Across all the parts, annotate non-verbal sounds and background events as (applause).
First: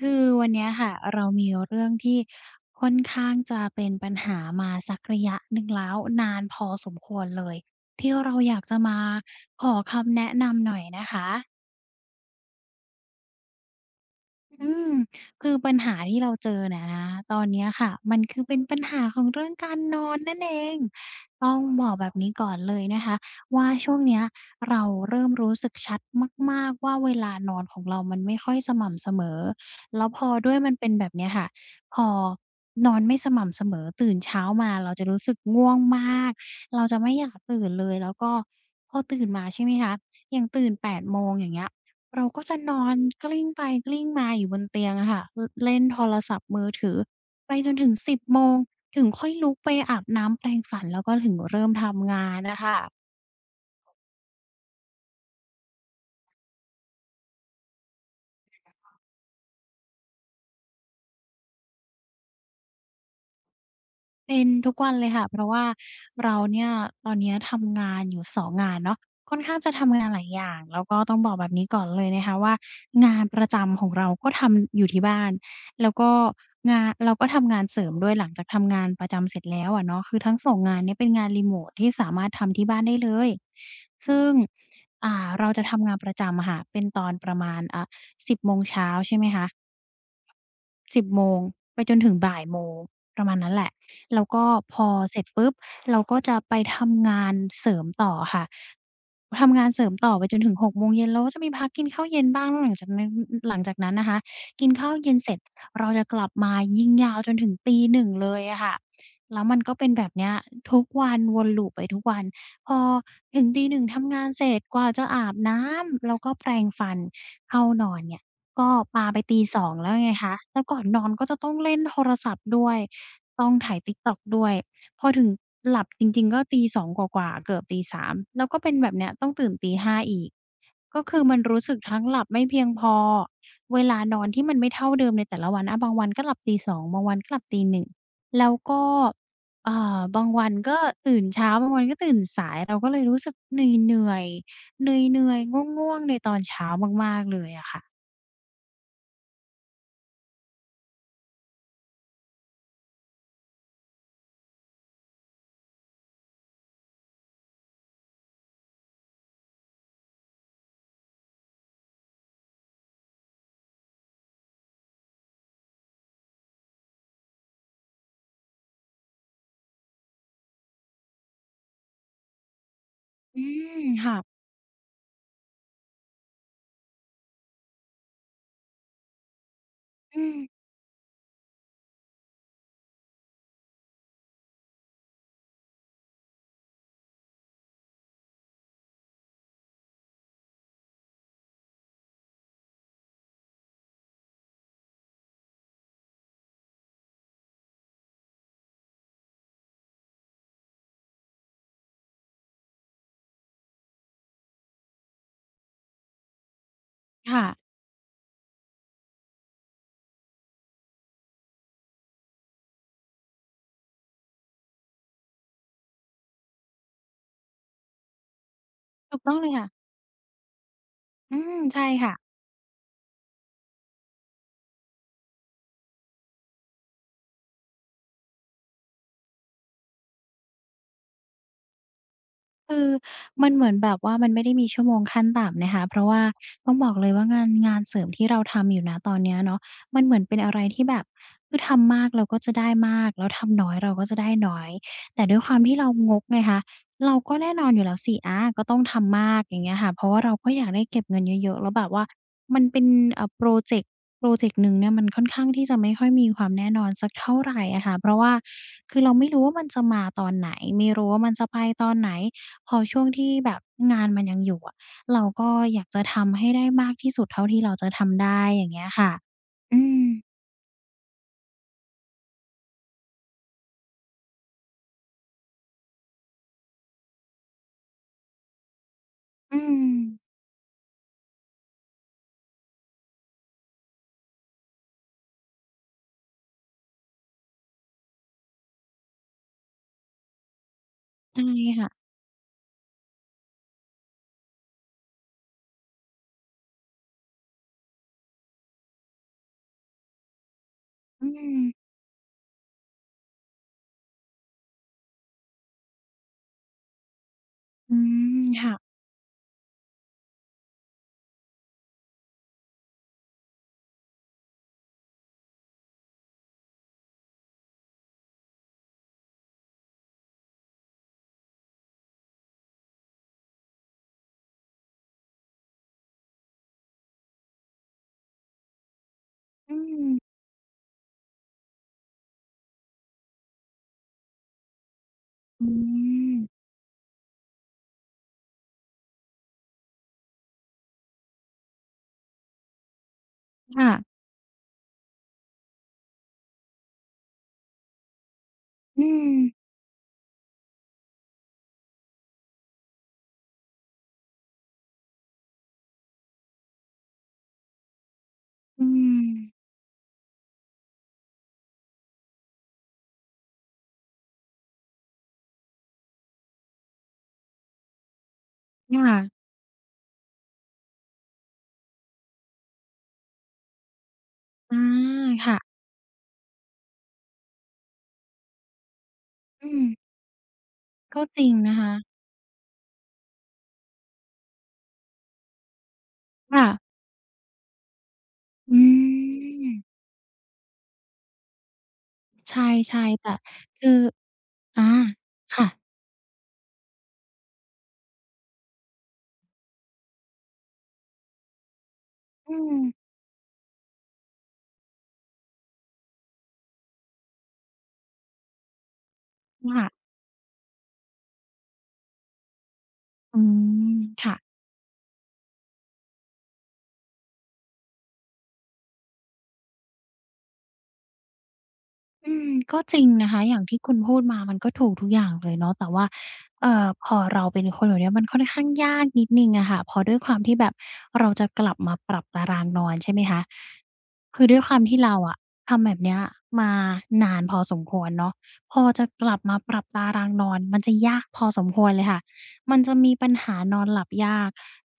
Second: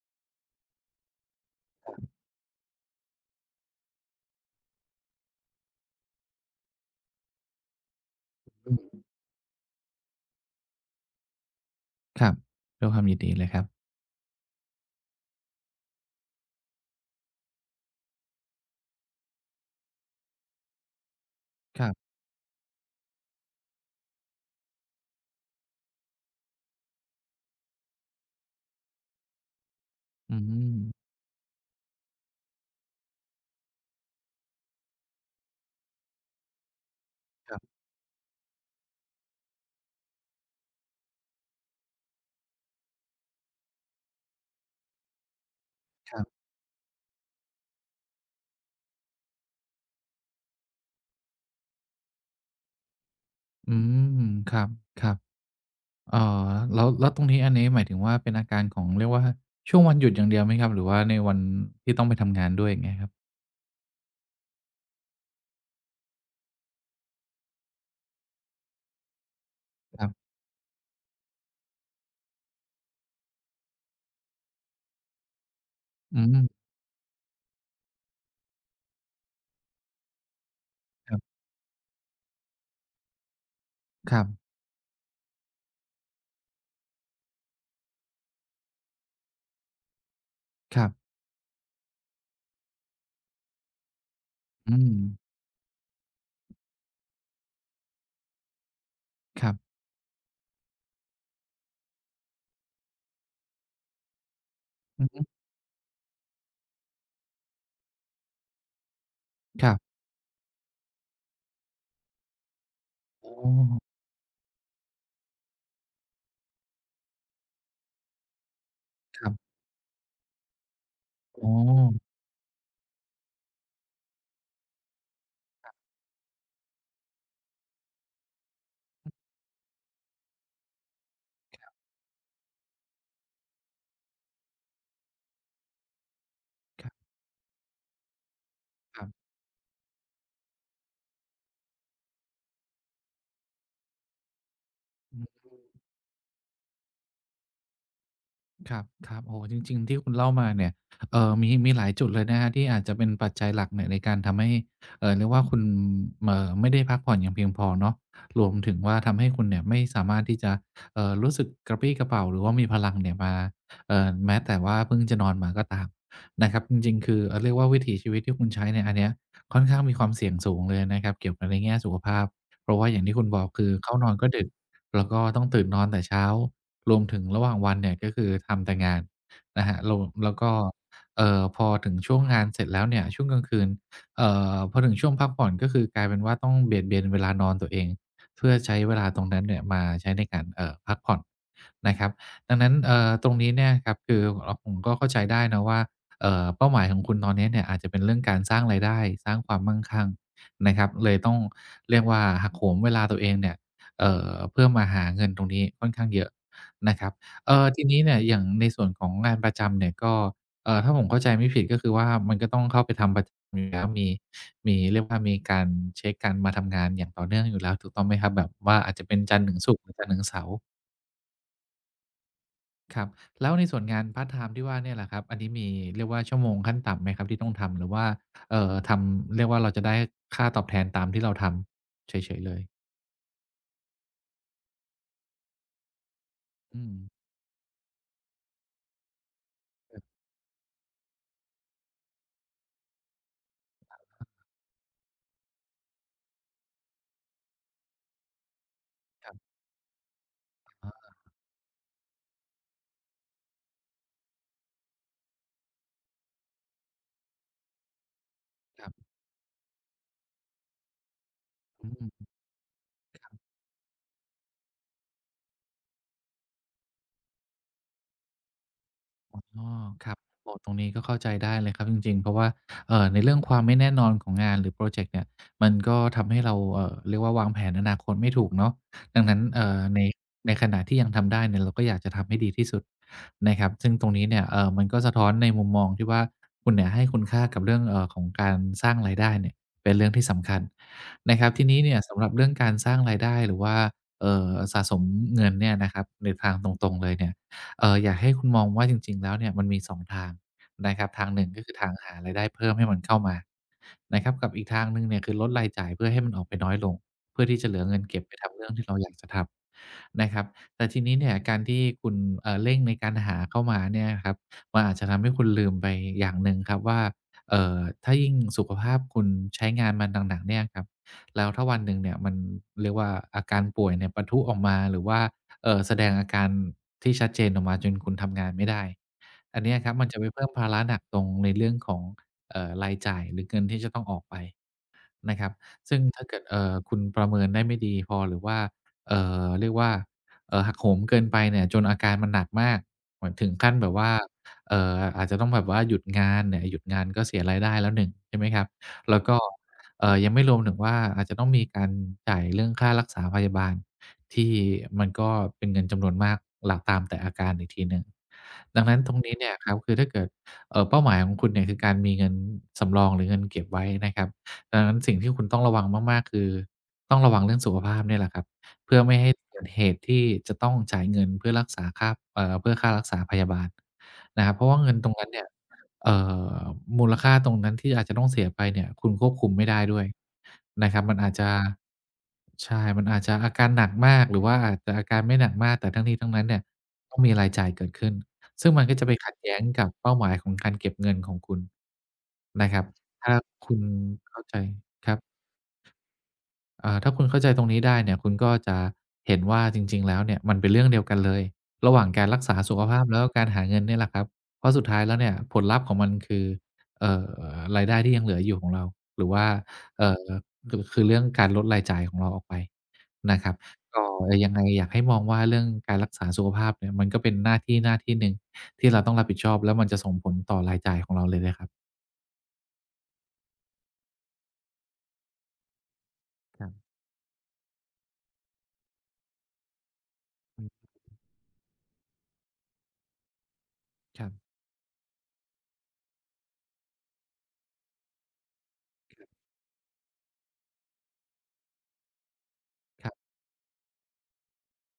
คือวันเนี้ยค่ะ เรามีเรื่องท(unintelligible) ี่ค่อนข้างจะเป็นปัญหามาสักระยะหนึ่งแล้ว นานพอสมควรเลย ที่เราอยากอืจะมาม ขอคำแนะนำหน่อยนะคะ ครับ ด้วยความยินดีเลยครับ อืม คือปัญหาที่เราเจอเนี่ยนะ ตอนเนี้ยค่ะ มันคือเป็นปัญหาของเรื่องการนอนนั่นเอง ต้องบครอักบ แบบนี้ก่อนเลยนะคะว่า ช่วงเนี้ยเราเริ่มรู้สึกชัดมาก ๆ ว่า เวลานอนของเรามันไม่ค่อยสม่ำเสมอ แล้วพออืด้วยมันเป็นม แบบนี้ค่ะ พอนอนไม่สม่ำเสมอ ตื่นเช้ามาเราจะรู้สึกง่วงมาก เราจะไม่อยากตครัืบ ่นเลย แล้วก็พอตื่นมา ใช่ไหมคะ อย่างตื่น 8:00 โมง อย่างเงี้ย เราก็จะนอนกลิ้งไปกลิ้งมาอยู่บนเตียงอะค่ะ อ เล่นโทครรับ ศัพท์มือถือไปจนถึง 10:00 โมงถึงค่อยลุกไปอาบน้ำแปรงฝัน แล้วก็ถึงเริ่มทำงานน่ะค่ะ อืม ครับ ๆ อ่า แล้ว แล้วตรงนี้ อันนี้หมายถึงว่า เป็นอาการของ เรียกว่า ช่วงวันหยุดอย่างเดียวไหมครับ หรือว่าในวันที่ต้องไปทำงานด้วย? อย่างเงี้ยครับ เป็นทุกวันเลยค่ะ เพราะว่าเราเนี่ย ตอนเนี้ยทำงานอยู่ 2 งานเนาะ ค่อนข้างจะทำงคารนับ หลายอย่าง แล้วก็ต้องบอกแบบนี้ก่อนเลยนะคะว่า งานประจำของเราก็ทำอยู่ที่บ้าน แล้วก็อืม งาน เราก็ทำงานเสริมด้วย หลังจากทำงานประจำเสร็จแล้ว อะเนาะ คือทั้ง 2 งานเนี้ยเป็นครงับ านริโมต ที่สามารถทำที่บ้านได้เลย ซคึรั่ง บ อ่า เราจะทำงานประจำอะค่ะ เป็นตอนประมาณ อ่า 10 โมงเช้า ใช่ไหมคะ ครับ 10 โมงไปจนถึง 13:00 ประมาณนั้นแหละ แล้วก็อืพอ ม เสร็จปุ๊บ เราก็จะไปทำงานเสริมต่อค่ะ ทครับ ำงานเสริมต่อ ไปจนถึง 18:00 แล้วก็จะมีพักกินข้าวเย็นบ้าง แล้วหลัง จากนั้น หลังจากนั้นนะคะ กินข้าวอืเยอ็ฮนึ เสร็จ เราจะกลับมายิงยาวจนถึง 1:00 เลยอะค่ะ แล้วมันครกั็บ เป็นแบบเนี้ย ทุกวัน วน loop ไปทุกวัน พอโอถึง ตีหนึ่้ ง ทำงานเสร็จกว่าจะอาบน้ำ แล้วก็แปรงฟัน เข้านอนเนี่ยก็ปาไป ครับ 2:00 แล้วไงคะ แล้วก่อนนอนก็จะอต๋้องเล่นอ โทรศัพท์ด้วย ต้องไถ TikTok ด้วย พอถึงหลับจริง ๆ ก็ 2:00 กว่า ๆ เกือบ 3:00 แล้วก็เป็นแบบเนี้ย ต้องตื่น 5:00 อีก ก็คือมันรู้สึกทั้งหลับไม่เพียงพอ เวลานอนที่มันไม่เท่าเดิมในแต่ละวันนะบางวันก็หลับ 2:00 ครับ บางวันก็หลับ 1:00 แล้วก็ ครับ อ่า บางวันก็ตื่นเช้า บางวันก็ตื่นสาย เราก็เลยรู้สึกเหนื่อย ๆ เอนืืม อย ๆ ง่วง ๆ ในตอนเช้ามาก ๆ เลยอะค่ะ ครับ ๆ โอ้โฮ จริง ๆ ที่คุณเล่ามาเนี่ย เอ่อ มี มีหลายจุดเลยนะครับ ที่อาจจะเป็นปัจจัยหลักเนี้ยในการทำให้ เอ่อ เรียกว่า คุณ เอ่อ ไม่ได้พักผ่อนอย่างเพียงพอเนาะ รวมถึงว่า ทำให้คุณเนี่ยไม่สามารถที่จะ เอ่อ รู้สึกกระปรี้กระเป๋า หรือว่ามีพลังเนี่ยมา เอ่อ แม้แต่ว่าเพิ่งจะนอนมาก็ตามนะครับ จริง ๆ คือ อ่า เรียกว่า วิถีชีวิตที่คุณใช้เนี่ย อันเนี้ยค่อนข้างมีความเสี่ยงสูงเลยนะครับ เกี่ยวกับในแง่สุขภาพ เพราะว่าอย่างที่คุณอบือก คืออ เข้านคอ่นะ ก็ดึก แล้วก็ต้องตื่นนอนแต่เช้า รวมถึงระหว่างวันเนี่ย ก็คือทำแต่งานนะครับ โหลด อืแล้วม ก็ เอ่อ พอถึงช่วงงานเสร็จแล้วเนี่ย ช่วงกลางคืน เอ่อ พอถึงช่วงพักผ่อน ก็คือกลายเป็นว่าต้องเบียดเบียนเวลานอนตัวเองเพื่อใช้เวลาตรงนั้นเนี่ยมาใช้ในการ เอ่อ พักผ่อนนะครับ ดังนั้น เอ่อ ตรงนี้เนี่ยครับ คือ อ่า ผมก็เข้าใจได้เนาะว่า เอ่อ เป้าหมายของคุณตอนนี้เนี่ยอาจจะเป็นเรื่องการสร้างรายได้ สร้างความมั่งคั่งนะครับ เลยต้องเรียกว่า หักโหมเวลาตัวเองเนี่ย เอ่อ เพื่อมาหาเงินตรงนี้ค่อนข้างเยอะนะครับ ค่เอะ ่อ ทีนี้เนี่ยอย่างในส่วนของงานประจำเนี่ยก็ เอ่อ ถ้าผมเข้าใจไม่ผิด ก็คือว่ามันก็ต้องเข้าไปทำประ มี แล้ว มี มี เรียกว่า มีการเช็กการมาทำงานอย่างต่อเนื่องอยู่แล้วถูกต้องไหมครับ? แบบว่าอาจจะเปถ็ูนกต้จอังนทเรล์ถยึงค่ะ ศุกร์ จันทร์ถึงเสาร์ อืม ใช่ค่ะ ครับ แล้วในส่วนงานพาร์ตไทม์ที่ว่าเนี่ยล่ะครับ อันนี้มี เรียกว่า ชั่วโมงขั้นต่ำไหมครับที่ต้องทำ? หรือว่า เอ่อ ทำ เรียกว่า เราจะได้ค่าตอบแทนตามที่เราทำเฉย ๆ เลย? คือมันเหมือนแบบว่า มันไม่ได้มีชั่วโมงขั้นต่ำนะคะ เพราะว่าต้องอบอืกม เลยว่า งาน งานเสริมที่เราทำอยู่ ณ ตอนเนี้ยเนาะ มันเหมือนเป็นอะไรที่แบบ คือทำมากเราก็จะได้มาก แล้วทำน้อยเราก็จะได้น้อย แต่ด้วยความที่เรางกไงคะ เราก็แน่นอนอยู่แล้วสิ อา ก็ต้องทำมครัาบ ก อย่างเงี้ยค่ะ เพราะว่าเราก็อยากได้อ๋เก็บเอ งินเยอะ ๆ แล้วแบบว่า มันเป็น อ่า พรอเจกต์ พรอเจกต์หนึ่งเนี่ย มันค่อนข้างที่จะไม่ค่อยมีความแน่นอนสักเท่าไรอะค่ะ เพราะว่าครัคบ ือเราไม่รู้ว่ามันจะมาตอนไหน? ไม่รู้ว่ามันจะไปอตือนไหน? ม พอช่วงที่(unintelligible) แบบงานมันยังอยู่อะ เราก็อยากจะทำให้ได้มากที่สุดเท่าที่เราจะทำได้ อย่างเงี้ยค่ะ อ๋อ อืครับ ม โอ้ ตรงนี้ก็เข้าใจได้เลยครับ จริง ๆ เพราะว่า เอ่อ ในเรื่องความไม่แน่นอนของงานหรือพรอเจกต์เนี่ย มันก็ทำให้เรา เอ่อ เรียกว่าวางแผนอนาคตไม่ถูกเนาะ ดังนั้น อเือ่อ ใน ม ในขณะที่ยังทำได้เนี่ย เราก็อยากจะทำให้ดีที่สุดนะครับ ซึ่งตรงนี้เนี่ย เอ่อ มันก็สะท้อนในมุมมองที่ว่า คุณเนี่ยให้คุณค่ากับเรื่อง เอ่อ ของการสร้างรายได้เนี่ยเป็นเรื่องที่สำคัญนะครับ ทีนี้เน(unintelligible) ี่ยสำหรับเรื่องการสร้างรายได้หรือว่า เอ่อ สะสมเงินเนี่ยนะครับ ในทางตรง ๆ เลยเนี่ย เอ่อ อยากให้คุณมองว่าจริง ๆ แล้วเนี่ย มันมี 2 ทางนะครับ ทอืางหนึ่ง ก็คืม อทางหารายได้เพิ่มให้มันเข้ามานะครับ กับอีกทางหนึ่งเนี่ย คือลดรายจ่ายเพื่อให้มันออกไปน้อยลง เพื่อที่จะเหลืออเืงินเก็บไปม ทำเรคื่่องะ ที่เราอยากจะทำนะครับ แต่ทีนี้เนี่ย การที่คุณ เอ่อ เร่งในการหาเข้ามาเนี่ยนะครับ มันอาจจะทำให้คุณลืมไปอย่างหนึ่งครับว่า เอ่อ ถ้ายิ่งสุขภาพคุณใช้งานมาหนัก ๆ เนี่ยครับ แล้วถ้าวันหนึ่งเนี่ยมัน เรียกว่า อาการป่วยเนี่ยปะทุออกมา หรือว่า เอ่อ แสดงอาการที่ชัดเจนออกมาจนคุณทำงานไม่ได้ อันเนอี้ืยครับ มันม จะไปเพิ่มภาระหนักตรงในเรื่องของ เอ่อ รายจ่ายหรือเงิน ที่จะต้องออกไปนะครับ อืซึ่งถ้าเกิม ด เอ่อ คุณประเมินได้ไม่ดีพอ หรือว่า เอ่อ เรียกว่า เอ่อ หักโหมเกินไปเนี่ย จนอาการมันหนักมาก เหมือนถึงขั้นค่แบบวะ ่า เอ่อ อาจจะต้องแบบว่าหยุดงานเนี่ย หยุดงานก็เสียรายได้แล้ว 1 ใช่ไหมครับ? อืแล้วก็ ม เอ่อ ยังไม่รวมถึงว่า อาจจะต้องมีการจ่ายเรื่องค่ารักษาพยาบาล ที่มันก็เป็นเงินจำนวนมากหลักตามแต่อาการอีกทีหนึ่ง ดอัืงนั้นตรงนี้เนี่ม ยครับ คือถ้าเกิด เอ่อ เป้าหมายของคุณเนี่ย คือการมีเงินสำรองหรือเงินเก็บไว้นะครับ ดังนั้นสิ่งที่คุณต้องระวังมาก ๆ คือต้องระวังเรื่องสุขภาพเนี่ยแหละครับ เพืค่อไม่่ะ ให้เกิดเหตุที่จะต้องจ่ายเงินเพื่อรักษาค่า เอ่อ เพื่อค่ารักษาพยาบาลนะครับ เพราะวอื่าเงินตรงม นั้นเนี่คย ่ะ เอ่อ มูลค่าตรงนั้นที่อาจจะต้องเสียไปเนี่ย คุณควบคุมไมอ่ืได้ม ด้วยนะครับ มักน็อาจจจริะ งนะคะ ใช่ มันอาจจะอาการหนักมาก หรือว่าอาจจะอาการไม่หนักมาก แต่ทั้งนี้ทั้งนั้นเนคี่่ย ะ ต้องมีรายจ่ายเกิดขึ้น ซึ่องืมันก็จะไปขัดแย้งกม ับเป้าหมายของ การเก็บเงินของคุณในะครับ ช่ ๆ แตถ่้าคุคณือ เข้าใจ อา ครับ ค่ะ อ่า ถ้าคุณเข้าใจตรงนี้ได้เนี่ย คุณก็จะเห็นว่าจริง ๆ แล้วเนี่ย มันเป็นเรื่องเดียวกันเลย ระหว่างการรักอษืาสุขม ภาพ แล้วก็การหาเงินเนี่ยแหละครับ เพราะสุดท้ายแล้วเนี่ยผลลัพธ์ของมัน คือ เอ่อ รายได้ที่ยังเหลืออยู่ของเรา หรือว่า ค่ะ เอ่อ คือ คือเรื่องการลดรายจ่ายของเราออกไปนอืะครับ ม ก็ค่ะ ยังไงอยากให้มองว่า เรื่องการรักษาสุขภาพเนี่ย มันก็เป็นหน้าที่ หน้าที่หนึ่งที่เราต้องรับผิดชอบ แล้วมันจะส่งผลต่อรายจ่ายของเราเลยนะครับ อืม ก็จริงนะคะ อย่างที่คุณพูดมามันก็ถูกทุกอย่างเลยเนาะ แต่ว่า คเอรั่บ อ พอเราเป็นคนเหล่านี้ มันค่อนข้างยากนิดหนึ่งอะค่ะ เพราะด้วยความที่อืแบบม เราจะกลับมาปรับตารางนอน ใช่ไหมคะ ครับ คือด้วยความที่เราอะ ทำแบบเนี้ยมานานพอสมควรเนาะ พอจะครกับ ลับมาปรับตารางนอนมันจะยากพอสมควรเลยค่ะ มันจะคมรัีบ ปัญหานอนหลับยาก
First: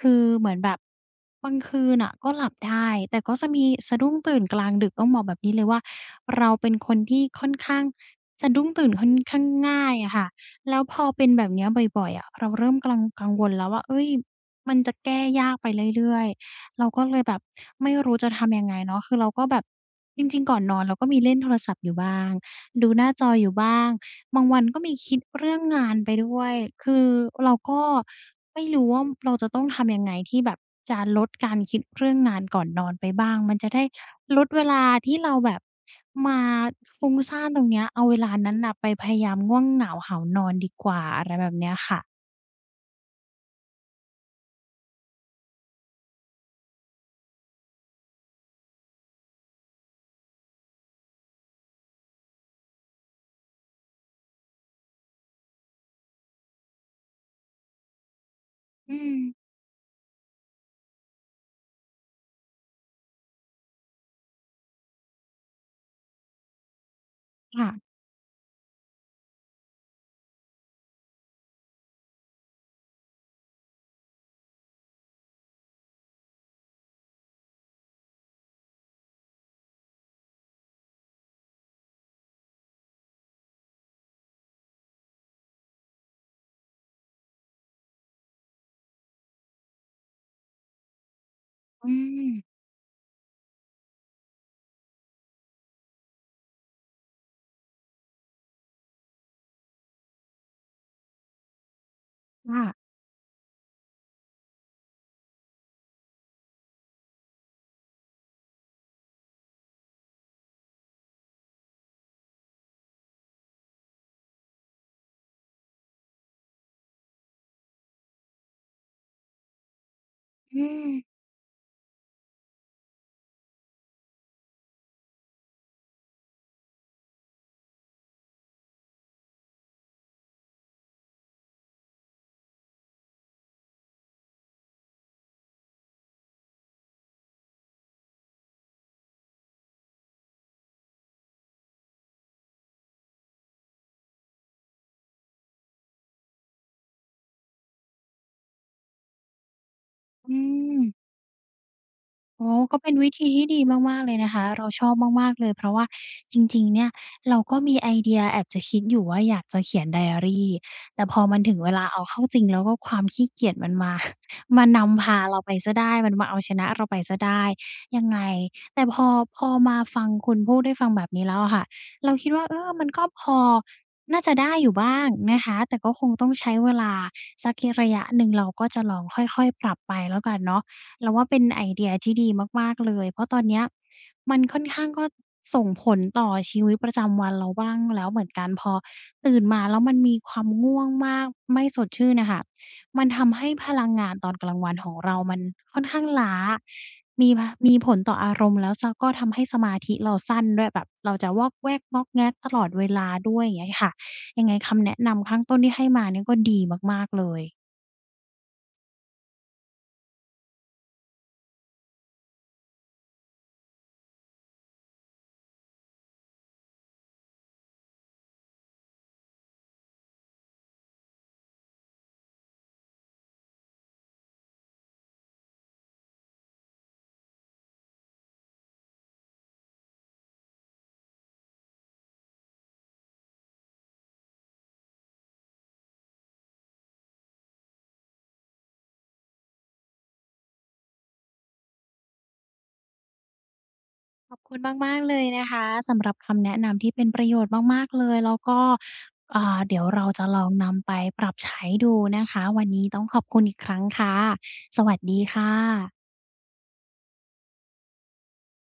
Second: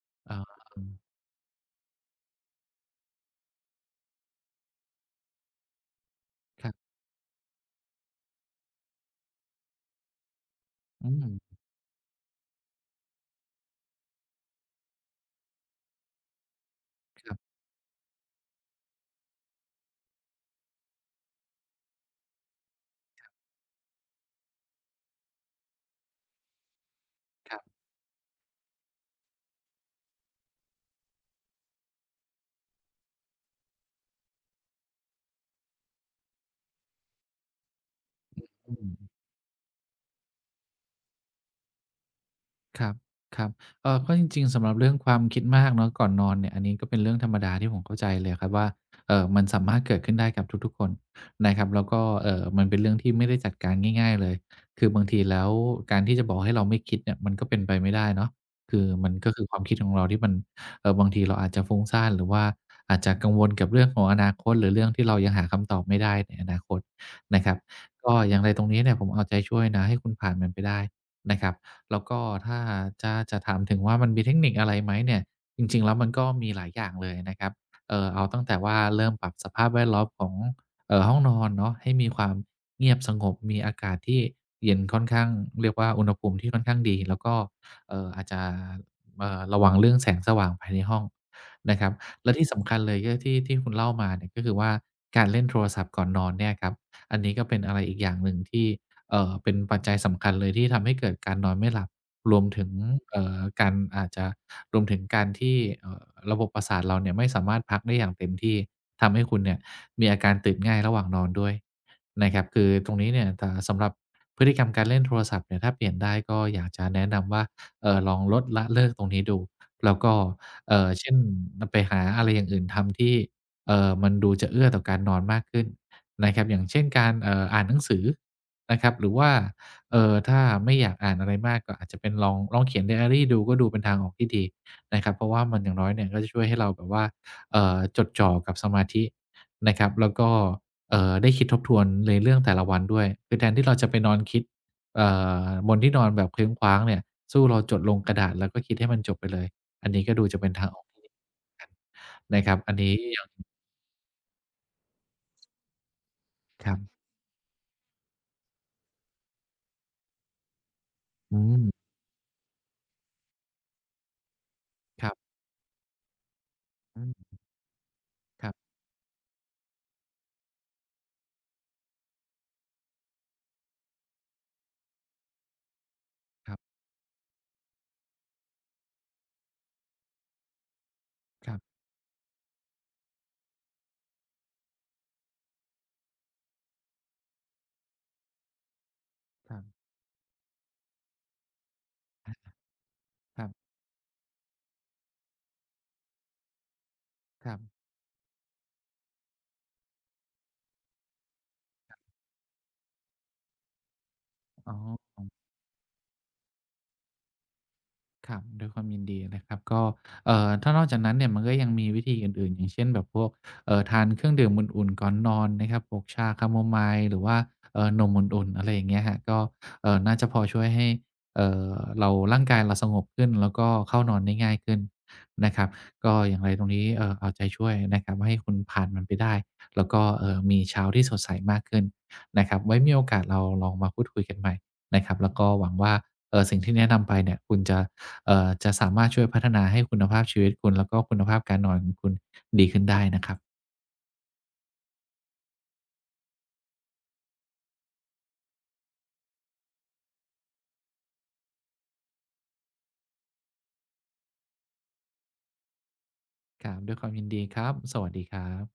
คืออา เหมือนแบอบืม บางคืนน่ะก็หลับได้ แต่ก็จะมีสะดุ้งตื่นกลางดึก ต้องบอกแบบนี้เลยว่า เราเคป็รับ นคนที่ค่อนข้าง สะดุ้งตื่นค่อนข้างง่ายอะค่ะ แล้วพออืเป็นแบบม เนี้ยบ่อย ๆ อะ เราเริ่มกรัง กังวลแล้วว่า เฮ่ย มันจะแก้ยากไปเรื่อย ๆ เราก็เลยแคบรับ บไม่รู้จะทำยังไงเนาะ คือเราก็แบบ จริง ๆ ก่อนนอนเราก็มีเล่นโทรศัพท์อยู่บ้าง ดูหน้าจครับ ออยู่บ้าง บางวันก็มีคิดเรื่องงานไปด้วย คือเรคารับ ก็ไม่รู้ว่า เราจะต้องทำยังไง ที่แบบจะลดการคิดเรื่องงานก่อนนอนไปบ้าง มันจะได้ลดเวลาที่เราแบบมาฟุ้งซ่านตรงเนี้ย เอาเวลาเอ๊ะ นั้นนอ่ืะไปพม ยายามง่วงเหงาหาวนอนดีกว่า อะไรแบบเนี้ยค่ะ ครับ ๆ เอ่อ เพราะจริง ๆ สำหรับเรื่องความคิดมากเนาะ ก่อนนอนเนี่ย อันนี้ก็เป็นเรื่องธรรมดา ที่ผมเข้าใจเลยครับว่า เอ่อ มันสามารถเกิดขึ้นได้กับทุก ๆ คนนะครับ แล้วก็ เอ่อ มันเป็นเรื่องที่ไม่ได้จัดการง่าย ๆ เลย คือบางทีแล้ว การที่จะบอกให้เราไม่คิดเนี่ย มันก็เป็นไปไม่ได้เนาะ คืออืมันกม ็คือความคิดของเราที่มัน เอ่อ บางทีเราอาจจะฟุ้งซ่าน หรือว่าอาจจะกังวลกับเรื่องของอนาคต หรือเรื่องที่เรายังหาคำตอบไม่ได้ในอนาคตนะครัคบ ่ะ ก็อย่างไรตรงนี้เนี่ย ผมเอาใจช่วยนะให้คุณผ่านมันไปได้นะครับ แล้วก็ถ้าจะ จะถามถึงว่ามันมีเทคนิคอะไรไหมเนี่ย จริง ๆ แล้วมันก็มีหลายอย่างเลยนะครับ เอ่อ เอาตั้งแต่ว่าเริ่มปรับสภาพแวดล้อมของ เอ่อ ห้องนอนเนาะ ให้มีความเงียบสงบ มีอากาศที่เย็นค่อนข้างเรียกว่า อุณหภูมิที่ค่อนข้างดี แล้วก็ เอ่อ อาจจะ เอ่อ ระวังเรื่องแสงสว่างภายในห้องนะคอรืับ และม ที่สำคัญเลยก็ที่ ที่คุณเล่ามาเนี่ย ก็คือว่าการเล่นโทรศัพท์ก่อนนอนเนี่ยครับ อันนี้ก็เป็นอะไรอีกอย่างหนึ่งที่ เอ่อ เป็นปัจจัยสำคัญเลย ที่ทำให้เกิดการนอนไม่หลับ รวมคถ่ึะ ง เอ่อ การ อาจจะรวมถึงการที่ เอ่อ ระบบประสาทเราเนี่ย ไม่สามารถพักได้อย่างเต็มที่ ทำให้คุณเนี่ย มีอาการตื่นง่ายระหว่างนอนด้วยนะครับ คือตรงนี้เนี่ย เอ่อ สำหรับพฤติกรรมการเล่นโทรศัพท์เนี่ย ถ้าเปลี่ยนได้ ก็อยากจะแนะนำว่า เอ่อ ลองลด ละ เลิกตรงนี้ดู แล้วก็ อืเอ่อ ม เช่น น ไปหาอะไรอย่างอื่นทำ ที่ เอ่อ มันดูจะเอื้อต่อการนอนมากขึ้นนะครับ อย่างเช่นการ เอ่อ การอ่านหนังสือนะครับ หรือว่า เอ่อ ถ้าไม่อยากอ่านอะไรมาก ก็อาจจะเป็นลอง ลองเขียนไดอะรีดู ก็ดูเป็นทางออกที่ดีนะครับ เพราะว่ามัน อย่างน้อยเนี่ย ก็จะช่วยให้เราแบบว่า เอ่อ จดจ่อกับสมาธินะครับ แล้วก็ เอ่อ ได้คิดทบทวนในเรื่องแต่ละวันด้วย คือแทนที่เราจะไปนอนคิด เอ่อ บนที่นอนแบบเคว้งคว้างเนี่ย สู้เราจดลงกระดาษ แล้วก็คิดให้มันจบไปเลย อันนี้ก็ดูอืจะเป็นทางออกม ที่ดี นโอะ้คโรัฮ บ อักน็นเปี็้นวิยธัีทีง ่ดีมาก ๆ เลยนะคะ เราชอบมาก ๆ เลย เพราะว่าจริง คๆ รัเนี่บ ย เราก็มีไอเดียแอบจะคิดอยู่ว่าอยากจะเขียนไดอะรี แต่พอมอันถึงเวืม ลาเอาเข้าจริง แล้วก็ความขี้เกียจมันมา (chuckles) มานำพครับ าเราไปเสียได้ มันมาเอาชนะเราไปอเสียไดืม ้ยังไง ครับ แต่พอ พอมาฟังคุณพูด ได้ฟังแบบนี้แล้วอะค่ะ เราคิดว่า เอ่อ มันก็พอ น่าจะได้อยู่บ้างนะคะ แต่ก็คงต้องใชค้รับ เวลาสักระยะหนึ่งเรา ก็จะลองค่อย ๆ ปรับไปแล้วกันเนาะ เราว่าเป็นครัไบ อเดียที่ดีมาก ๆ เลย เพราะตอนเนี้ยมันค่อนข้าง ก็ส่งผลต่อชีวิตประจำวันเราบ้างแล้วเหมือนกัน พอตื่นคมรัาบ แล้วมันมีความง่วงมาก ไม่สดชื่นอะค่ะ มันทำใคหรั้บ พลังงานตอนกลางวันของเรามันค่อนข้างล้า มี ผ ครัมบ ีผลต่ออารมณ์ แล้ว ส ก็ทำให้สมาธิเราสั้นด้วย แบบเราจะวอกแวกง่อกแง่กตลอดเวลาด้วย อย่างเงี้ยค่ะ ยังไงคอ๋ำแนะนำอ ข้างต้นที่ให้มานี่ก็ดีมาก ๆ เลย ครับ ด้วยความยินดีนะครับ ก็ เอ่อ ถ้านอกจากนั้นเนี่ย มันก็ยังมีวิธีอื่น ๆ อย่างเช่น แบบพวก เอ่อ ทานเครื่องดื่มอุ่น ๆ ก่อนนอนนะครับ พวกชาแคโมไมล์ หรือว่า เอ่อ นมอุ่น ๆ อะไรอย่างเงี้ยครับ ก็ เอ่อ น่าจะพอช่วยให้ เอ่อ เรา ร่างกายเราสงบขึ้นแล้ว ก็เข้านอนได้ง่ายขึ้นนะครับ ก็อย่างไรตรงนี้ เอ่อ เอาใจช่วยนะครับ ให้คุณผ่านมันไปได้ แล้วก็ เอ่อ มีเช้าที่สดใสมากขึ้นนะครับ ไว้มีโอกาสเราลองมาพูดคุยกันใหม่นะครับ แล้วก็หวังว่า เอ่อ สิ่งที่แนะนำไปเนี่ย คุณจะ เอ่อ จะสามารถช่วยพัฒนาให้คุณภาพชีวิตคุณ แล้วก็คุณภาพการนอนของคุณดีขึ้นได้นะครับ ขอบคุณมาก ๆ เลยนะคะ สำหรับคำแนะนำที่เป็นประโยชน์มาก ๆ เลย แล้วก็ อ่า เดี๋ยวเราจะลองนำไปปรับใช้ดูนะคะ วันนี้ต้องขอบคุณอีกครั้งค่ะ สวัสดีค่ะ ครับ ด้วยความยินดี ครับ สวัสดีครับ